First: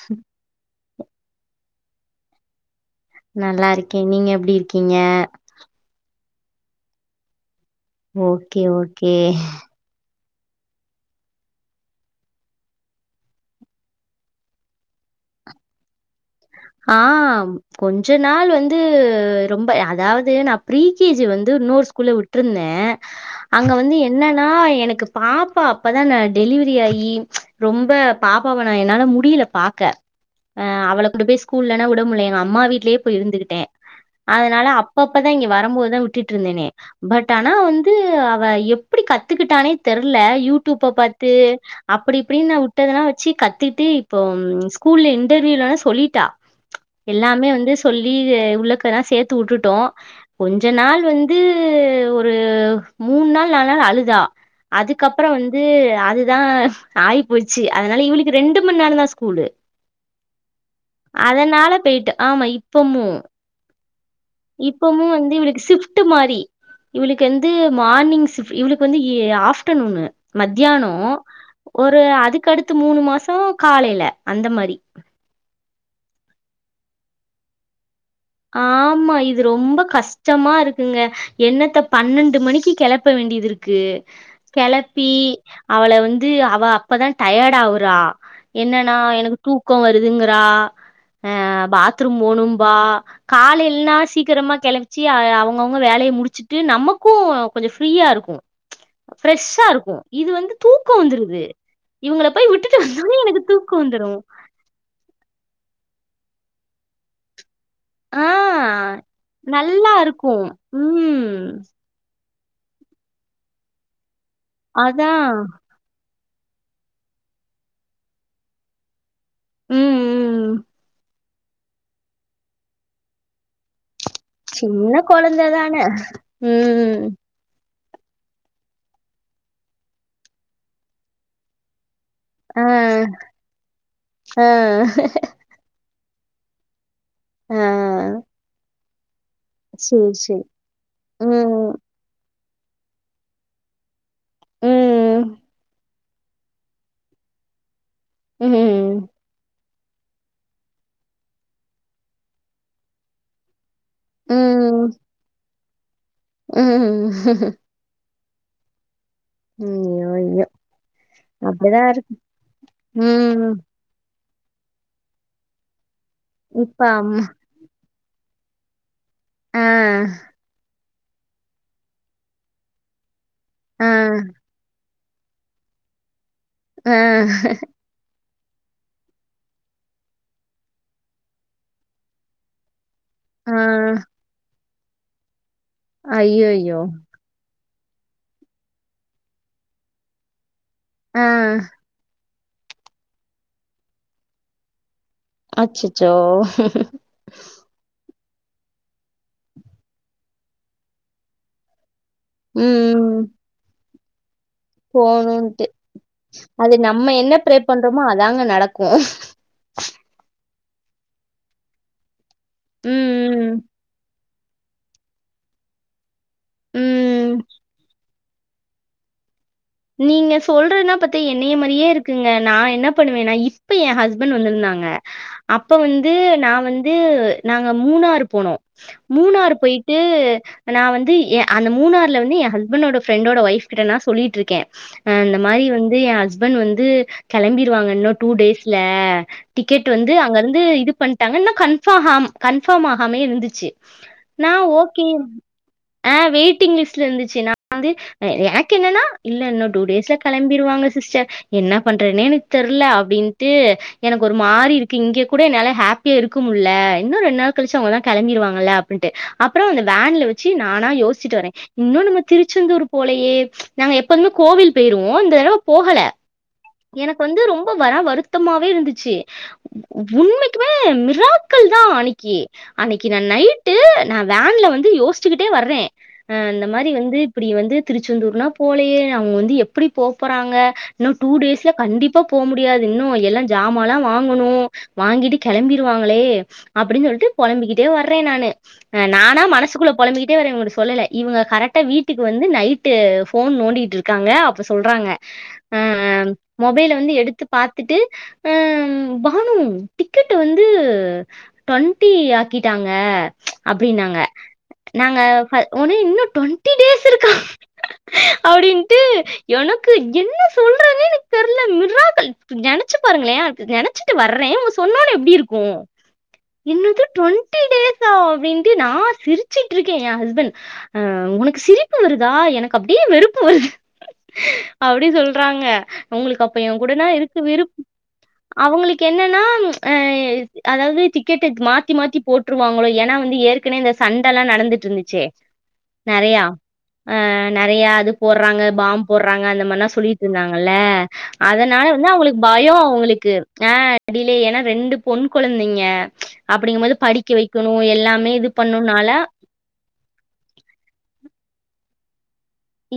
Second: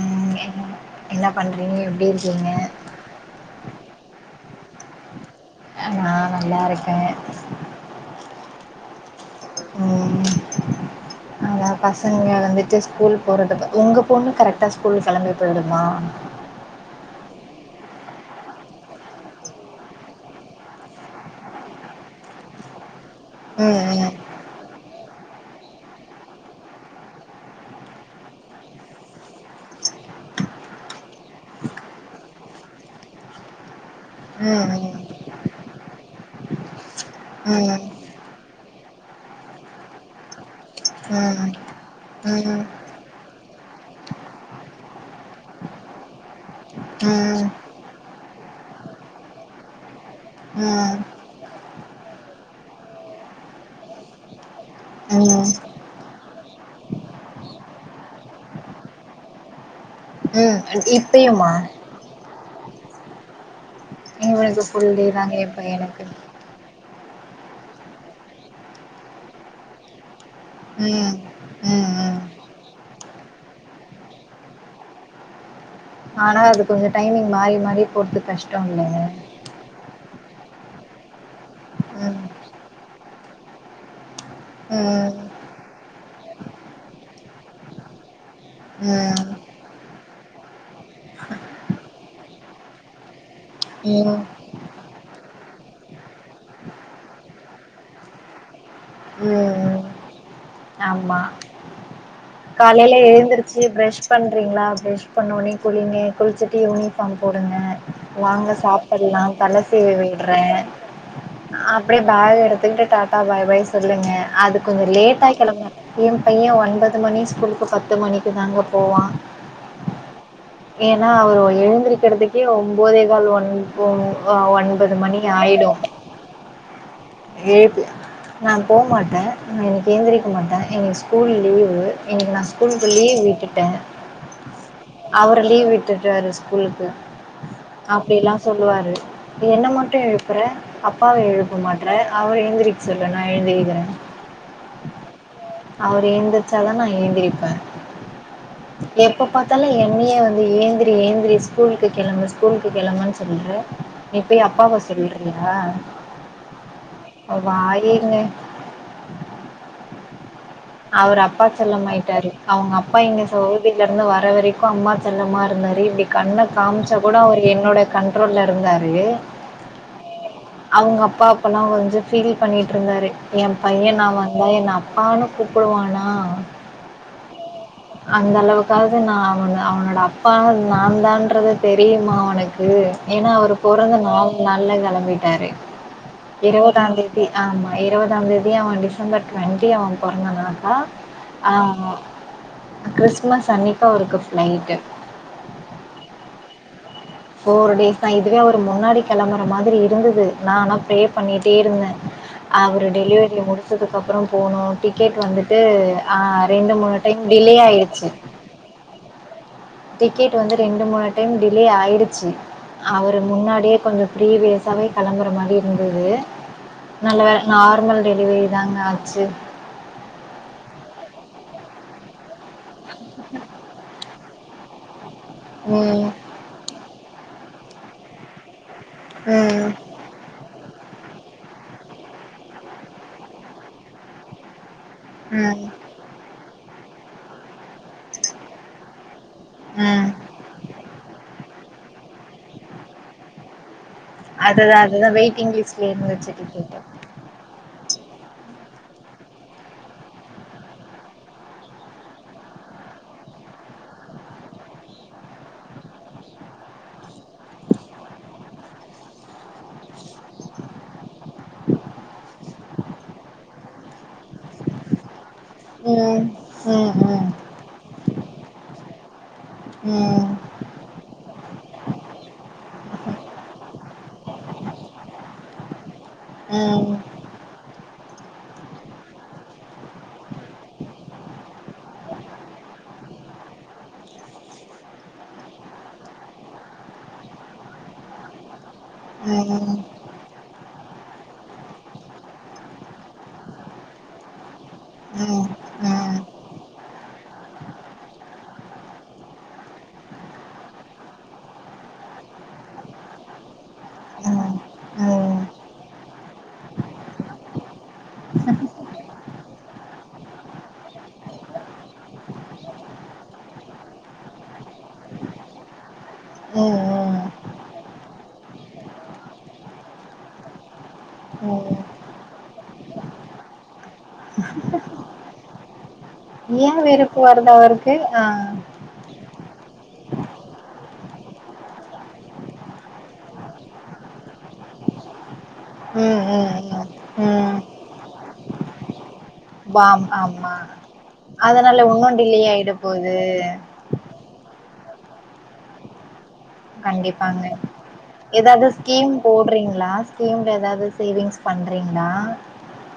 ம் என்ன ப என்ன பண்றீங்க எப்டி இருக்கீங்க நல்லா இருக்கே நீங்க எப்டி இருக்கீங்க நா நல்லா இருக்கே ஓகே ஓகே ம் அதா பசங்க வந்துட்டு ஸ்கூல் போறது உங்க பொண்ணு கரெக்டா ஸ்கூல் கெளம்பி போயிடுமா ஆ கொஞ்ச நாள் வந்து ரொம்ப அதாவது நா ப்ரீகேஜி வந்து இன்னொரு ஸ் கூல்ல வுட்ருந்த அங்க வந்து ம் என்ன ன்னா எனக்கு பாப்பா அப்பதா நா டெலிவரி ஆகி ரொம்ப பாப்பாவ நா என்னால முடியல பாக்க ஆ அவள கொண்டு போய் ஸ்கூல்லல்லா விட முடில எங்க அம்மா வீட்லயே போய் இருந்துகிட்டே அதனால ம் ம் அப்ப ம் அப்பதா இங்க வரம்போதுதா விட்டுட்டு இருந்தனே பட் ஆனா ம் ம் வந்து அவ எப்படி கத்துக்கிட்டானே தெர்ல யூடடயூப்ப பாத்து அப்படி இப்படின்னு நா ம் வுட்டதெல்லா வச்சி கத்துட்டு இப்போ ஸ்கூல்ல இன்டர்வியூலலா சொல்லிட்டா எல்லாமே வந்து சொல்லி உள்ளக்கதா சேத்து வுட்டுட்டோம் கொஞ்ச ம் நாள் வந்து ஒரு மூண் நாள் நாலு நாள் அழுதா அதுக்கப்புறம் ம் வந்து அதுதா ஆயி போச்சு அதனால இவளுக்கு ரெண்டு மண் நேரம் தா ஸ்கூலு உம் சுதீப் அதனால பேயிட்டு ஆமா இப்பமு இவனுக்கு ஃபுல் டே இப்பமும் தாங்க வந்து என் இவளுக்கு பையனுக்கு சிப்ட்டு மாரி இவளுக்கு வந்து மார்னிங் சிஃப் இவளுக்கு வந்து எ ஆஃப்டர்நூனு மத்தியானோ ம் ம் ஒரு ம் அதுக்கடுத்து மூணு மாசம் காலைல அந்த மாரி ஆனா அது கொஞ்சம் டைமிங் மாறி மாறி போட்டு ஆமா இப் இது ரொம்ப கஷ்டமா இருக்குங்க என்னத்த ம் பன்னெண்டு மணிக்கு கிளப்ப வேண்டியது இருக்கு கெளப்பி ம் அவள வந்து அவ அப்பதா டயர்ட் ஆகுறா என்னன்னா எனக்கு தூக்கம் வருதுங்குற அ பாத்ரூம் போணும்பா காலைல்னா ம் ம் சீக்கிரமா கெளம் ச்சி அ அவுங்கவுங்க வேலைய முடிச்சுட்டு நமக்கும் கொஞ்சம் ஃப்ரீயா இருக்கும் ஃப்ரெஷ்ஷா ம் இருக்கும் இது வந்து தூக்கம் வந்துருது இவுங்கள காலைல எழுந்துருச்சி ப்ரெஷ் பண்றீங்களா ப்ரெஷ் பண்ணவுன்னே குளிங்க குளிச்சுட்டு யூனிஃபார்ம் போடுங்க ஆ வாங்க சாப்ட்ல்லாம் தல நல்லா சீவி விட்ற இருக்கு ம் அப்டியே பேக் எடுத்துட்டு டாட்டா பாய் பாய் சொல்லுங்க அது கொஞ்சம் அதா லேட்டா கெளம்புனா என் பையன் ஒன்பது மணி ஸ்கூலுக்கு பத்து மணிக்கு தாங்க போவான் ம்ம்ம் ஏன்னா அவ எழுந்திரிக்கறதுக்கே ஒம்போதே கால் ஒன் ஒன் ஒன்பது மணி ஆயிடு உம் எழுப்பி நா போ மாட்டே நா இன்னக்கி எந்திரிக்க மாட்டே எனக்கு ஸ்கூல் லீவு இன்னிக்கி நா ஆ ஸ்கூலுக்கு லீவ் விட்டுட்ட ஆ அவரு லீவ் விட்டுட்டாரு ஸ்கூலுக்கு ஆ அப்டியெல்லா சொல்லுவாரு என்ன மட்டு சேரி எழுப்புற சேரி அப்பாவ எழுப்ப ம் மாட் அவர எழுந்திருக்க சொல்லு நா எழுந்திருக்கிற ம்ம் அவரு எந்திரிச்சாதா நா ஏந்திரப்பே லெ ம் எப்ப பாத்தாலு என்னையே வந்து ஏந்திரி ஏந்திரி ஸ்கூலுக்கு கெளம்பு ஸ்கூலுக்கு கெளம்பு னு சொல்ற நீ போய் அப்பாவ சொல்றியா உம் ஆகிருங்க ஐய்யோ ஐய்யோ அவரு அப்பா செல்லமாயிட்டாரு அவங்க அப்பா இங்க ம் சைதில தில இருந்து வர வரைக்கு அம்மா செல்லமா இருந்தாரு இப்டி கண்ண இப்ப காம்ச்சா கூட அம்மா ஒரு என்னோட கண்ட்ரோல்ல இருந்தாரு ஆ அவுங்க அப்பா அப்பல்லா கொஞ்ச ஃபீல் பண்ணிட்டுருந்தாரு ஏ ஆ பைய நா வந்தா என்ன அப்பான்னு கூப்புடுவானா ஆ அந்தளவுக்காவது நா அவனோட அப்பா நாந்தான்றத தெரியுமா அவனுக்கு ஏனா அவர் ஆ பொறந்த நாலு நாள்ள கெளம்பிட்டாரு ஐயையோ இருவதாந்தே தி ஆமா இருவதாந்தேதி அவ டிசம்பர் டுவெண்ட்டி அவ பொறந்த நாள் அ ஆ கிறிஸ்மஸ் அன்னைக்கி அவருக்கு ஃபிளைட்டு அச்சச்சோ ஃபோர் டேஸ்சா இதுவே அவரு முன்னாடி கெளம்பற மாதிரி இருந்துது நா ஆனா ப்ரே பண்ணிட்டே இருந்த அவரு ம் டெலிவரிய முடிச்சதுக்கப்புற போனு டிக்கெட் வந்துட்டு போணுன்ட்டு ஆ அது ரெண்டு மூணு டைம் டிலே ஆயிச்சு காஃப் டிக்கெட்டு வந்து ரெண்டு மூணு டைம் டிலே ஆயிடுச்சு அவரு ம் ம் முன்னாடியே கொஞ்ச பீரிவியஸாவே கெளம்புற மாரி இருந்தது நல்ல ம் வேல நார்மல் டெலிவரி தாங்க ஆச்சு நீங்க சொல்றதுன்னா பத்தா என்னைய மாரியே இருக்குங்க நா என்ன பண்ணுவன்னா இப்ப எ ஹஸ்பண்ட் வந்துருந்தாங்க அப்ப ம். வந்து நா வந் து நாங்க மூணாரு போனோ மூணார் ம். போயிட் டு நா வந்து எ அந்த மூணார்ல வந்து எ ஹஸ்பண்ணோட ஃப்ரெண்டோட ஒய்ஃப் கிட்ட நா சொல்லிட்ருக்கெ அ இந்த ம். மாரி வந்து எ ஹஸ்பண்ட் வந்து கெளம்பிடுவாங்க இன்னு டூ டேஸ்ல டிக்கெட்டு ம். வந்து அங்கேர்ந்து இது பண்டாங்க இன்னு கன்ஃபாகாம் கன்ஃபாம் ஆகாமயே இருந்துச்சு நா அதுதான் ஓகே அதுதான் வெயிட்டிங் லிஸ்ட்ல அ இருந்துச்சு வெயிட்டிங் டிக்கெட்டு. லிஸ்ட்ல இருந்துச்சு நா வந்து எனக்கென்னனா இல்ல இன்னு டூ டேஸ்ல கெளம்பிருவாங்க சிஸ்டர் என்ன பண்றத்னே எனக் தெர்ல அப்டின்ட்டு எனக்கு ஒரு மாறி இருக்கு இங்க கூட என்னால ஹாப்பியா இருக்க முல்ல இன்னு ரெண் நாள் கழிச்சு அவங்கதா கெளம்பிருவாங்கல்ல ன்ட்டு அப்பற அந்த வேன்ல வச்சு நானா யோஸ்சிட்டு வர இன்னு நம்ம திருச்செந்தூர் போலையே நாங்க எப்பொதுமே கோவில் போயிருவோ இந்த தடவ ம் ம் போகல ம் ம் ம் ம் ம் ம் எனக்கு ம் வந்து ரொம்ப வரா வருத்தமாவே இருந்துச்சு உண்மைக்குமே மிராக்கிள் தா அன்னைக்கி அன்னைக்கி நா நைட்டு நா வேன்ல வந்து யோசிச்சுக்கிட்டே வர்றே அ அந்த மாரி வந்து இப்டி வந்து திருச்செந்தூர்னா போலயே அவுங்க வந்து எப்டி போ போறாங்க இன்னு டூ டேஸ்ல கண்டிப்பா போ முடியாது இன்னு எல்லா ஜாமாலா வாங்கணு வாங்கிட்டு கெளம்பிருவாங்களே அப்டின்னு சொல்லிட்டு பொழம்பிக்கிட்டே வர்றே நானு அ நானா மனசுக்குள்ள ம் பொழம்பிகிட்டே வரே இவுங்கட சொல்லல இவுங்க கரெட்டா வீட்டுக்கு வந்து நைட்டு ஃபோன் நோண்டிகிட்டு ருக் க்காங்க அப்ப சொல்றாங்க அ மொபைல வந்து எடுத்து பாத்துட்டு அ ஹம் பானு டிக்கெட்டு வந்து டொண்ட்டி ஆக்கிட்டாங்க அப்டின்னாங்க நாங்க ம் ஹ ஒனே இன்னு டொண்டி டேஸ் இருக்கா அப்டின் ட்டு எனக்கு என்ன சொல்றதுனே தெர்ல மிராக்கிள் ட்டு நெனச்சு பாருங்களே எனக்கு நெனச்சிட்டு வர்றே இவுங்க சொன்னோனே எப்டி இருக்கு ம் என்னது டொண்ட்டி டேஸ்சா அப்டின்ட்டு நா சிரிச்சிட்ருக்கே எ ஹஸ்பெண்ட் அ உனக்கு ம் சிரிப்பு வருதா எனக்கு அப்டியே வெறுப்பு வருது அப்டி சொல்றாங்க அவுங்களுக்கு அப்ப என் ஏன் கூடனா வெறுப்பு இருக்க வருது விருப் அவருக்கு ஆ அவுங்களுக் கென்னன்னா அ அதாவது டிக்கெட்டு மாத்தி மாத்தி போட்டுருவாங்களோ எனா வந்து ஏற் கனே இந்த சண்டல்லா நடந்துட்ருந்துச்சே ம் ம் நெறையா ம் ஆ ம் நெறைய அது போட்றாங்க பாம் போட்றாங்க அந்த மாரினா பாம் சொல்லிட்டு ஆமா இருந்தாங்கல்ல அதனால வந்து இன்னும் அவுங்களுக் டிலே ஆயிட பயோ போகுது அவுங்களுக்கு ஆ டிலயே எனா ரெண்டு பொன் கொழந்தைங்க அப்டிங்கும்போது படிக்க கண்டிப்பாங்க வக்கணு எல்லாமே இது பண்ணுனால போட்றீங்களா ஸ்கீம்ல ஏதாவது சேவிங்ஸ் பண்றீங்களா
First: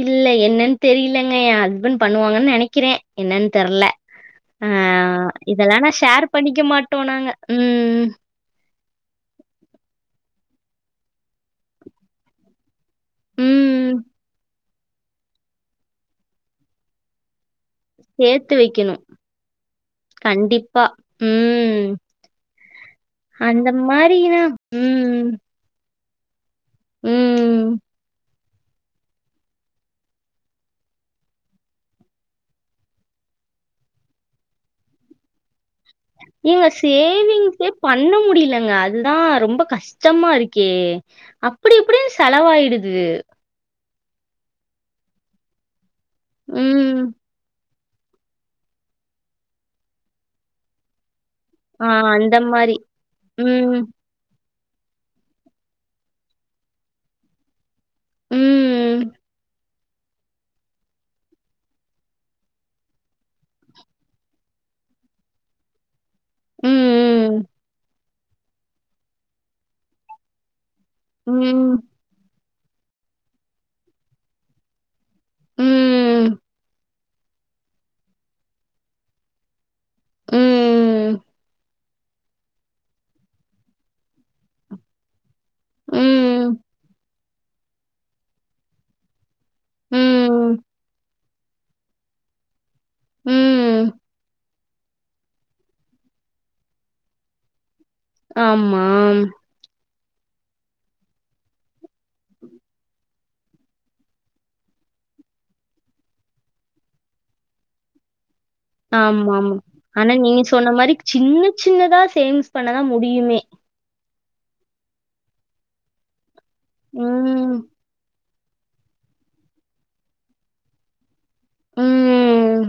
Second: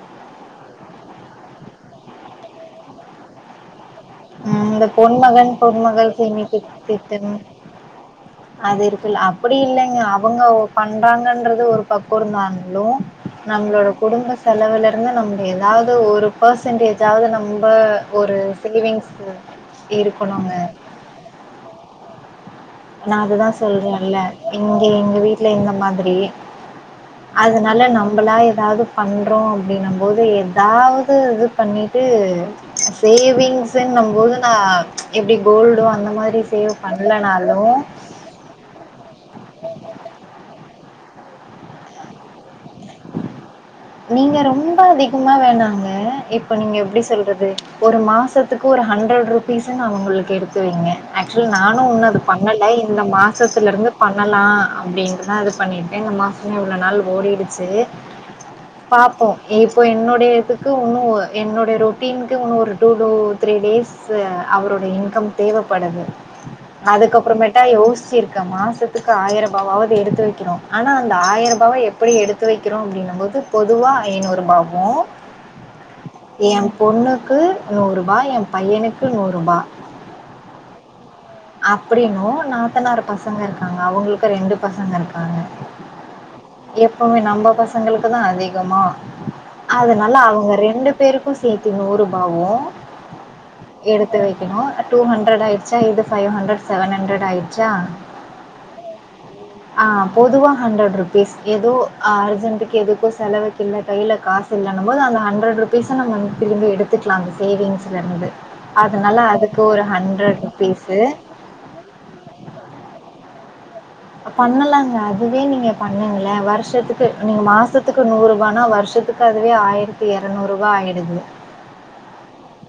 இல்ல என்னன்னு தெரிலங்க எ ஹஸ்பெண்ட் பண்ணுவாங்கன்னு நெனைக்கிறே என்னன்னு தெர்ல ம் அ இந்த பொன்மகன் இதெல்லா நா பொன்மகள் ஷேர் சேமிப்பு பண்ணிக்க மாட்டோ நாங்க திட்டம் ம் அது இருக்குல்ல அப்டி இல்லங்க அவுங்க பண்றாங்கன்றது ஒரு பக்கோ இருந்தான்லு நம்மளோட ம் குடும்ப செலவுல இருந்து நம்ம ஏதாவது ஒரு பெர்சன்டேஜாவது நம் ப ஒரு சேத்து வைக்கணு சேவிங்ஸ் இருக்கணுங்க. கண்டிப்பா ம் நா அதுதா அந்த சொல்ரேன்ல மாரினா இங்க எங்க ம், வீட்ல இந்த மாதிரி ம். அதனால நம்மளா எதாது பண்றோ அப்டினு போது எதாவது இது பண்ணிட்டு சேவிங்ஸுன்னு போது நா எப்டி கோல்டோ அந்த மாதிரி ஏங்க சேவ் பண்லனா சேவிங்ஸே பண்ண முடியலங்க அதுதா ரொம்ப கஷ்டமா ருக்கே அப்டி இப்டின் செலவாயிடு து நீங்க ரொம்ப அதிகமா வேணாங்க இப்ப நீங்க ம். எப்டி சொல்றது ஒரு மாசத்துக்கு ஒரு ஹண்ட்ரட் ருபீஸ்ன்னு அவுங்களுக்கு எடுத்து வைங்க ஆக்சுவலி நானு ஆ இன்னு அது அந்த பண்ணல மாரி. இந்த மாசத்துல ம், ருந்து பண்ணலா அப்டின்னுதா இது பண்ணிட்டு இந்த மாசமே இவ்ளோ நாள் ஓடிடுச்சு ம், பாப்போ இப் போ என்னுடைய இதுக்கு உன்னு என்னுடைய ரொட்டின்க்கு உன்னு ஒரு டூ டூ த்ரீ டேஸ் சு அவரோடைய இன்கம் தேவப்படுது ம், ம், அதுக்கப்பறமேட்டா யோசிச்சுருக்க மாசத்துக்கு ஆயிர ரூபாவது எடுத்து வெக்கனு ஆனா அந்த ஆயிர ரூபாவ ம், எப்டி எடுத்து வெக்கிறோ அப்டின்னும்போது பொதுவா ஐநூறு ரூபாவு ம், என் பொண்ணுக்கு நூரூபா என் பையனுக்கு நூரூபா ம் அப்டின்னு நாத்தனாறு பசங்க இருக்காங்க அவுங்களுக்கு ரெண்டு பசங்க இருக்காங்க எப்புமே நம்ம பசங்களுக்குதா அதிகமா அதனால அவுங்க ம், ரெண்டு பேருக்கு சேத்து நூறு ரூபாவு ம். எடுத்து வெ க்கனு டூ ஹண்ட்ரட் ஆயிடுச்சா இது ஃபைவ் ஹண்ட்ரட் செவன்ஹண்ட்ரட் ஆயிடுச்சா ஆமா ஆ பொதுவா ஹண்ட்ரட் ருப்பீஸ் எதோ அர்ஜென்ட்க்கு எதுக்கோ செலவுக்கில்ல கைல காசு இல்லன்னும்போது அந்த ஹண்ட்ரட் ருப்பீஸ நம்ம திரும்பி எடுத்துக்லா அந்த சேவிங்ஸ்லருந்து அதனால ஆமாமா. அதுக்கு ஒரு ஆனா ஹண்ட்ரட் நீங்க சொன்ன ருப்பீஸ் மாரி சின்ன சின்னதா சேவிங்ஸ் பண்ணதா முடியுமே பண்ணலாங்க அதுவே நீங்க பண்ணீங்கள்ள வருஷத்துக்கு நீங்க ம். மாசத்துக்கு நூறு ரூபானா வருஷத்து க்கு அதுவே ஆயிரத்தி இரநூறு ரூபா ஆயிடுது ம்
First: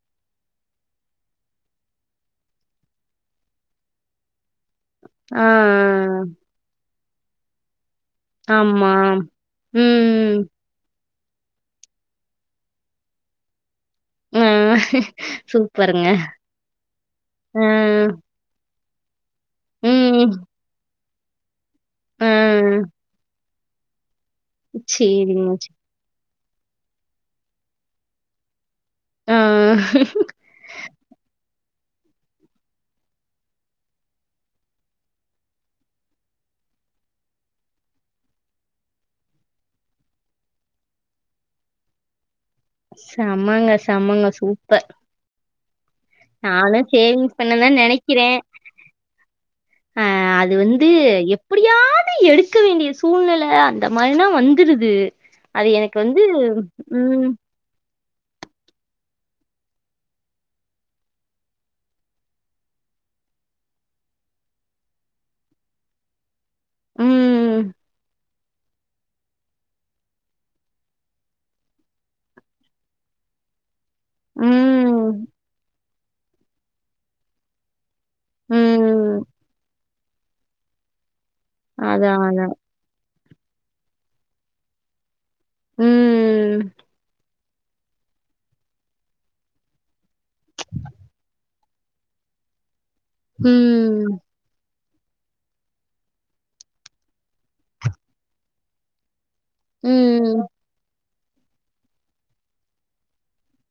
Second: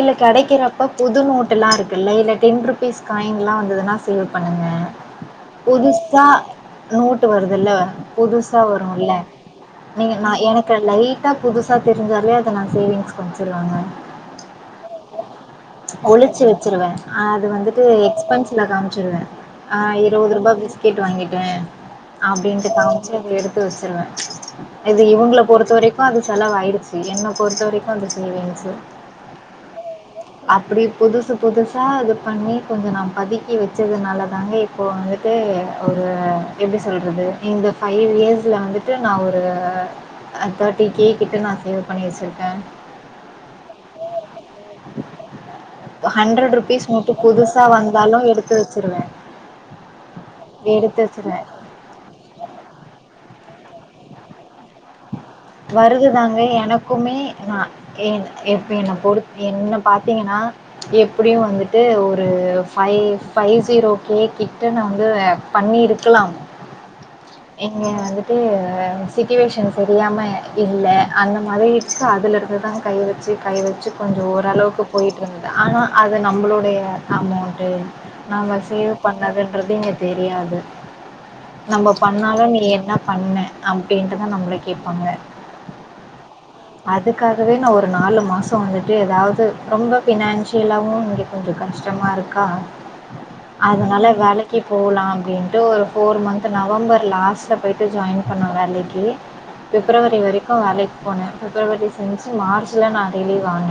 இல்ல கெடைக்கறப்ப புது நோட்டெல்லா இருக்கல்ல இல்ல டென் ருப்பீஸ் காயின்லா வந்ததுன்னா சேவ் பண்ணுங்க ஆ, புதுசா நோட்டு வருதுல்ல புதுசா ஆமா. வருல்ல நீங்க நா ம். என க்கு லைட்டா புதுசா தெரிஞ்சாலே அத நா சேவிங்ஸ்க்கு வெச்சிருவங்க ம் சூ ஒளிச்சு வெச்சிருவ அது வந்துட்டு எக்ஸ்பென்ஸ்ல காமிச்சிருவ ஆ ம். இருவது ரூபா பிஸ்கெட் வாங்கிட்ட ஆ அப்டின்ட்டு காமிச்சு அத எடுத்து வெச்சிருவன் இது இவுங்கள சரிங்க. ச பொறுத்த வரைக்கு அது செலவாயிடுச்சு என்ன பொறுத்த வரைக்கு அது சேவிங்ஸு ஆ அப்டி புதுசு புதுசா இது பண்ணி கொஞ்சோ நா பதுக்கி வெச்சதுனாலதாங்க இப்போ வந்துட்டு ஒரு எப்டி சொல்றது இந்த ஃபைவ் இயர்ஸ்ல வந்துட்டு நா ஒரு அ கேண்டி கே கிட்ட நா சேவ் பண்ணி வெச்சிருக்க செமங்க செமங்க சூப்பர் ஹண்ட்ரட் நானும் ருப்பீஸ் நோட்டு சேவிங்ஸ் பண்ண புதுசா தான் வந்தாலு நெனைக்கிறேன். எடுத்து வெச்சிருவன் அ அது வந்து எப்டியாது எடுக்க வேண்டிய சூல்நில அந்த மாதிரினா வந் துருது அது எனக்கு வந்து ம் ஏன் எப்ப என்ன பொறு என்ன பாத்தீங்கனா எப்டியு வந்துட்டு ஒரு ஃபைவ் ஃபைவ் ஜீரோ கே கிட்ட நா வந்து பண்ணிருக்கலாம் ம், இங்க வந்துட்டு சிட்டிவெஷன் தெரியாம இல்ல அந்த மாரிடுச்சு அதிலிருந்துதான் கை வெச்சு கை வெச்சு கொஞ்சோ ஓரளவுக்கு ம், போயிட்டுருந்தது ஆனா அது நம்மளுடைய அமௌண்ட்டு நாம சேவ் ம். பண்ணதுன்றது இங்க தெரியாது நம்ம அதான், பண்ணாலு அதான். நீ என்ன பண்ண அப்டின்ட்டுதா நம்மள கேப்பாங்க ம், அதுக்கா கவே நா ஒரு நாலு மாசோ வந்துட்டு எதாவது ரொம்ப ஃபினான்ஷியலாவு இங்க கொஞ்சோ கஷ்டமா இரு க்கா அதனால ம், வேல க்கு போலா அப்டின்ட்டு ஒரு ஃபோர் மந்த் நவம்பர் லாஸ்ட்ல போயிட்டு ஜாயின் பண்ண வேலைக்கு பிப்ரவரி ம். வரைக்கு வேலைக்கு போன பிப்ரவரி சின்ஸ் மார்ச்ல நா ரிலிவ் ஆன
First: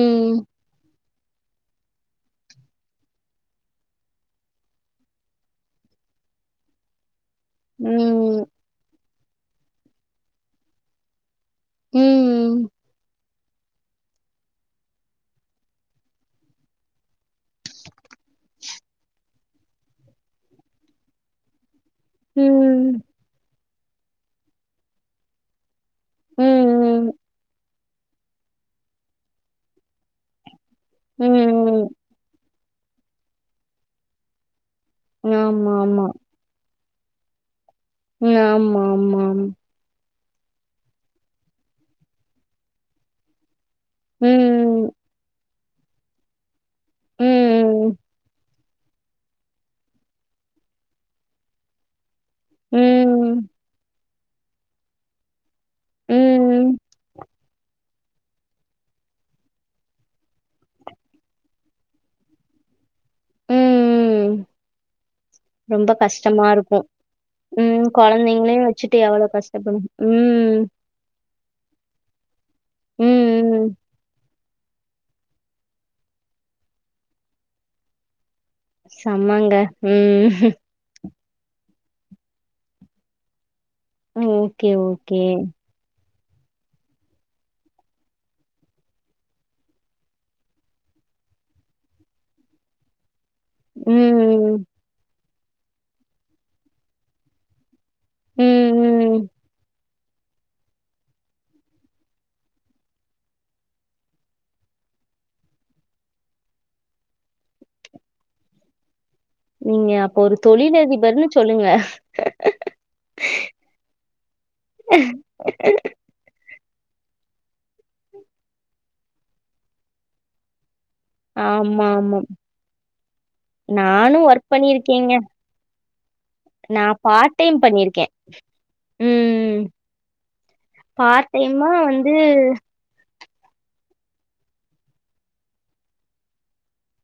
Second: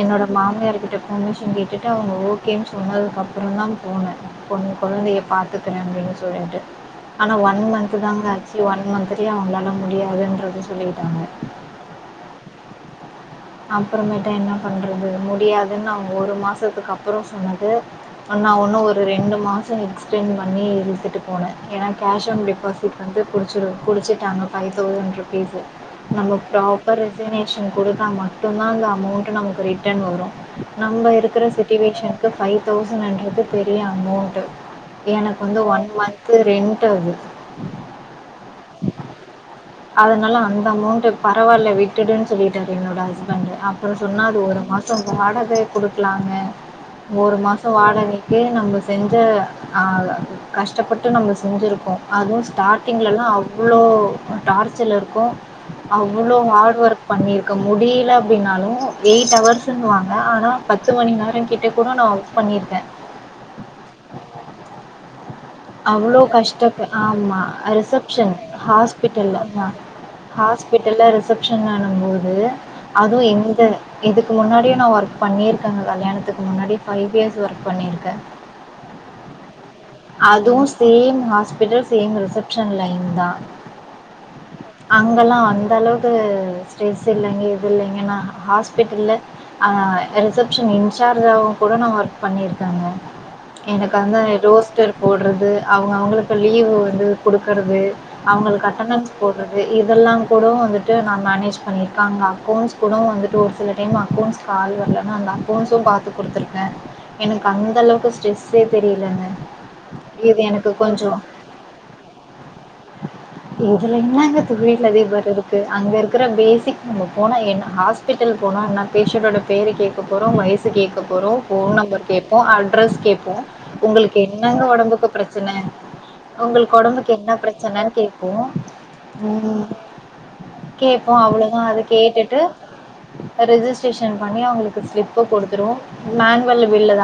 என்னோட மாமியார்கிட்ட பர்மிஷன் கேட்டுட்டு அவங்க ஓகேன்னு சொன்னதுக்கப்புறோ தா போனோ கொ கொழந்தைய பாத்து க்கிறே அப்டின்னு சொல்லிட்டு ஆனா ஒன் மந்து தாங்க ம், ஆச்சு ஒன் மந்த்லயே அவங்களால முடியாதுன்றத சொல்லிட்டாங்க உம் உம் அப்புறமேட்டா என்ன பண்றது முடியாதுன்னு ஒரு மாசத்துக்கு அப்புறோ சொன்னப்போ நா ஒன்னு ஒரு ரெண்டு மாசோ எக்ஸ்டென்ட் பண்ணி இழுத்துட்டு போனே ஏன்னா கேஷ் ஆன் ம், டெபாசிட் வந்து பிடிச்சடு புடிச்சட்டாங்க ஃபைவ் தௌசண்ட் ருபீஸு நம்ம ப்ராப்பர் ம், ரெசிகனேஷன் கொடுத்தா மட்டுந்தா அந்த அமௌண்ட் நமக்கு ரிட்டன் வரு நம்ம இருக்ற ம். சிச்சுவேஷனுக்கு ஃபைவ் தௌசண்ட்ன்றது பெரிய அமௌண்டு எனக்கு வந்து ஆமா, ஒன் ஆமா. மந்த் ரெண்ட் அது உம் ஆமா ஆமா ஆ அதனால அந்த அமௌண்ட் பரவாயில்ல விட்டுடுன்னு சொல்லிட்டாரு என்னோட ஹஸ்பண்டு சொன்னா அது ஒரு ம், மாசோ வாடக கொடுக்கலாங்க ஒரு மாசோ ம், வாடகைக்கே நம்ப செஞ்சு ஆ கஷ்டப்பட்டு நம்ப செஞ்சுருக்கோ அதுவு ஸ்டார்ட்டிங்லலா ம், அவ்வளோ டார்ச்சல் இருக்கு அவ்ளோ ம், ஹார்ட் ஒர்க் பண்ணிருக்கே முடில ன்னாலு எயிட் ஹவர்ஸ்ன்னுவாங்க ஆனா பத்து மணி நேரோ கிட்ட கூட நா ஒர்க் பண்ணியிருக்கே ம் ரொம்ப அவ்ளோ கஷ்டமா கஷ்டோ இருக்கும். ஆமா ம், ரிசப்ஷன் குழந்தைங்களையும் வச்சுட்டு எவ்வளோ ஹாஸ்பிட்டல்ல கஷ்டப்படும். ம், ஹாஸ்பிடல் ரிசப்ஷன்னானு போது அதுவு எங்க ம். எதுக் இதுக்கு முன்னாடியே நான் ஒர்க் பண்ணியிருக்கேங்க கல்யாணத்துக்கு முன்னாடி ஃபைவ் இயர்ஸ் ஒர்க் பண்ணியிருக்கே செம்மங்க ம். அதுவு same hospital same reception line தா ஓகே, ஓகே. அங்கெல்லா அந்த அளவுக் ஸ்ட்ரெஸ் இல்லைங்க இது இல்லைங்கன்னா ஹாஸ்பிட்டல்ல ஆஹ் ரிசப்ஷன் இன்சார்ஜாவு கூட நா ஒர்க் பண்ணிருக்கேங்க எனக்கு அந்த ம், ரோஸ்டர் போடுறது அவங்க அவங்களுக்கு லீவு வந்து குடுக்குறது ம், அவங்களுக்கு அட்டனன்ஸ் ம். போடுவது இ இதெல்லா கூட வந்துட்டு நா மேனேஜ் பண்ணியிருக்கே அங்க அக்கௌண்ட்ஸ் கூட வந்துட்டு ஒரு சில டைம் அக்கௌண்ட்ஸ் கால் வர்லன்னா அந்த அக்கௌன்ஸும் பாத்து குடுத்துருக்கே எனக்கு அந்த அளவுக்கு ஸ்ட்ரெஸ்ஸே தெரியலங்க நீங்க அப்ப ஒரு இது எனக்கு கொஞ்சம் தொழிலதிபர்ன்னு சொல்லுங்க இதுல என்னங்க தொழிலதிபர் இருக்கு அங்க இருக் க்கற பேசிக் நம்ம போனா என்ன ஹாஸ்பிட்டல் போனா என்ன பேஷண்டோட பேரு கேக்க போறோ வய சு கேக்க போறோ ஃபோன் நம்பர் ஆமாமா. கேப்போ அட்ரஸ் கேப்போ நானு உங்களுக்கு என் ஒர்க் என்னா ஒடம்புக்கு பண்ணிருக்கேங்க பிரச்சன ஒங்களுக்கு நா ஒடம்புக்கு என்ன பார்ட் டைம் பிரச்சனன்னு பண்ணிருக்கே கேப்போ ம் கேப்போ பார்ட் அவ்ளோதா டைமா அது வந்து கேட்டுட்டு ரெஜிஸ்ட்ரேஷன் பண்ணி அவுங்களுக்கு ஸ்லிப்பு குடுத்துருவோ மேன்வல்லு பில்லு தா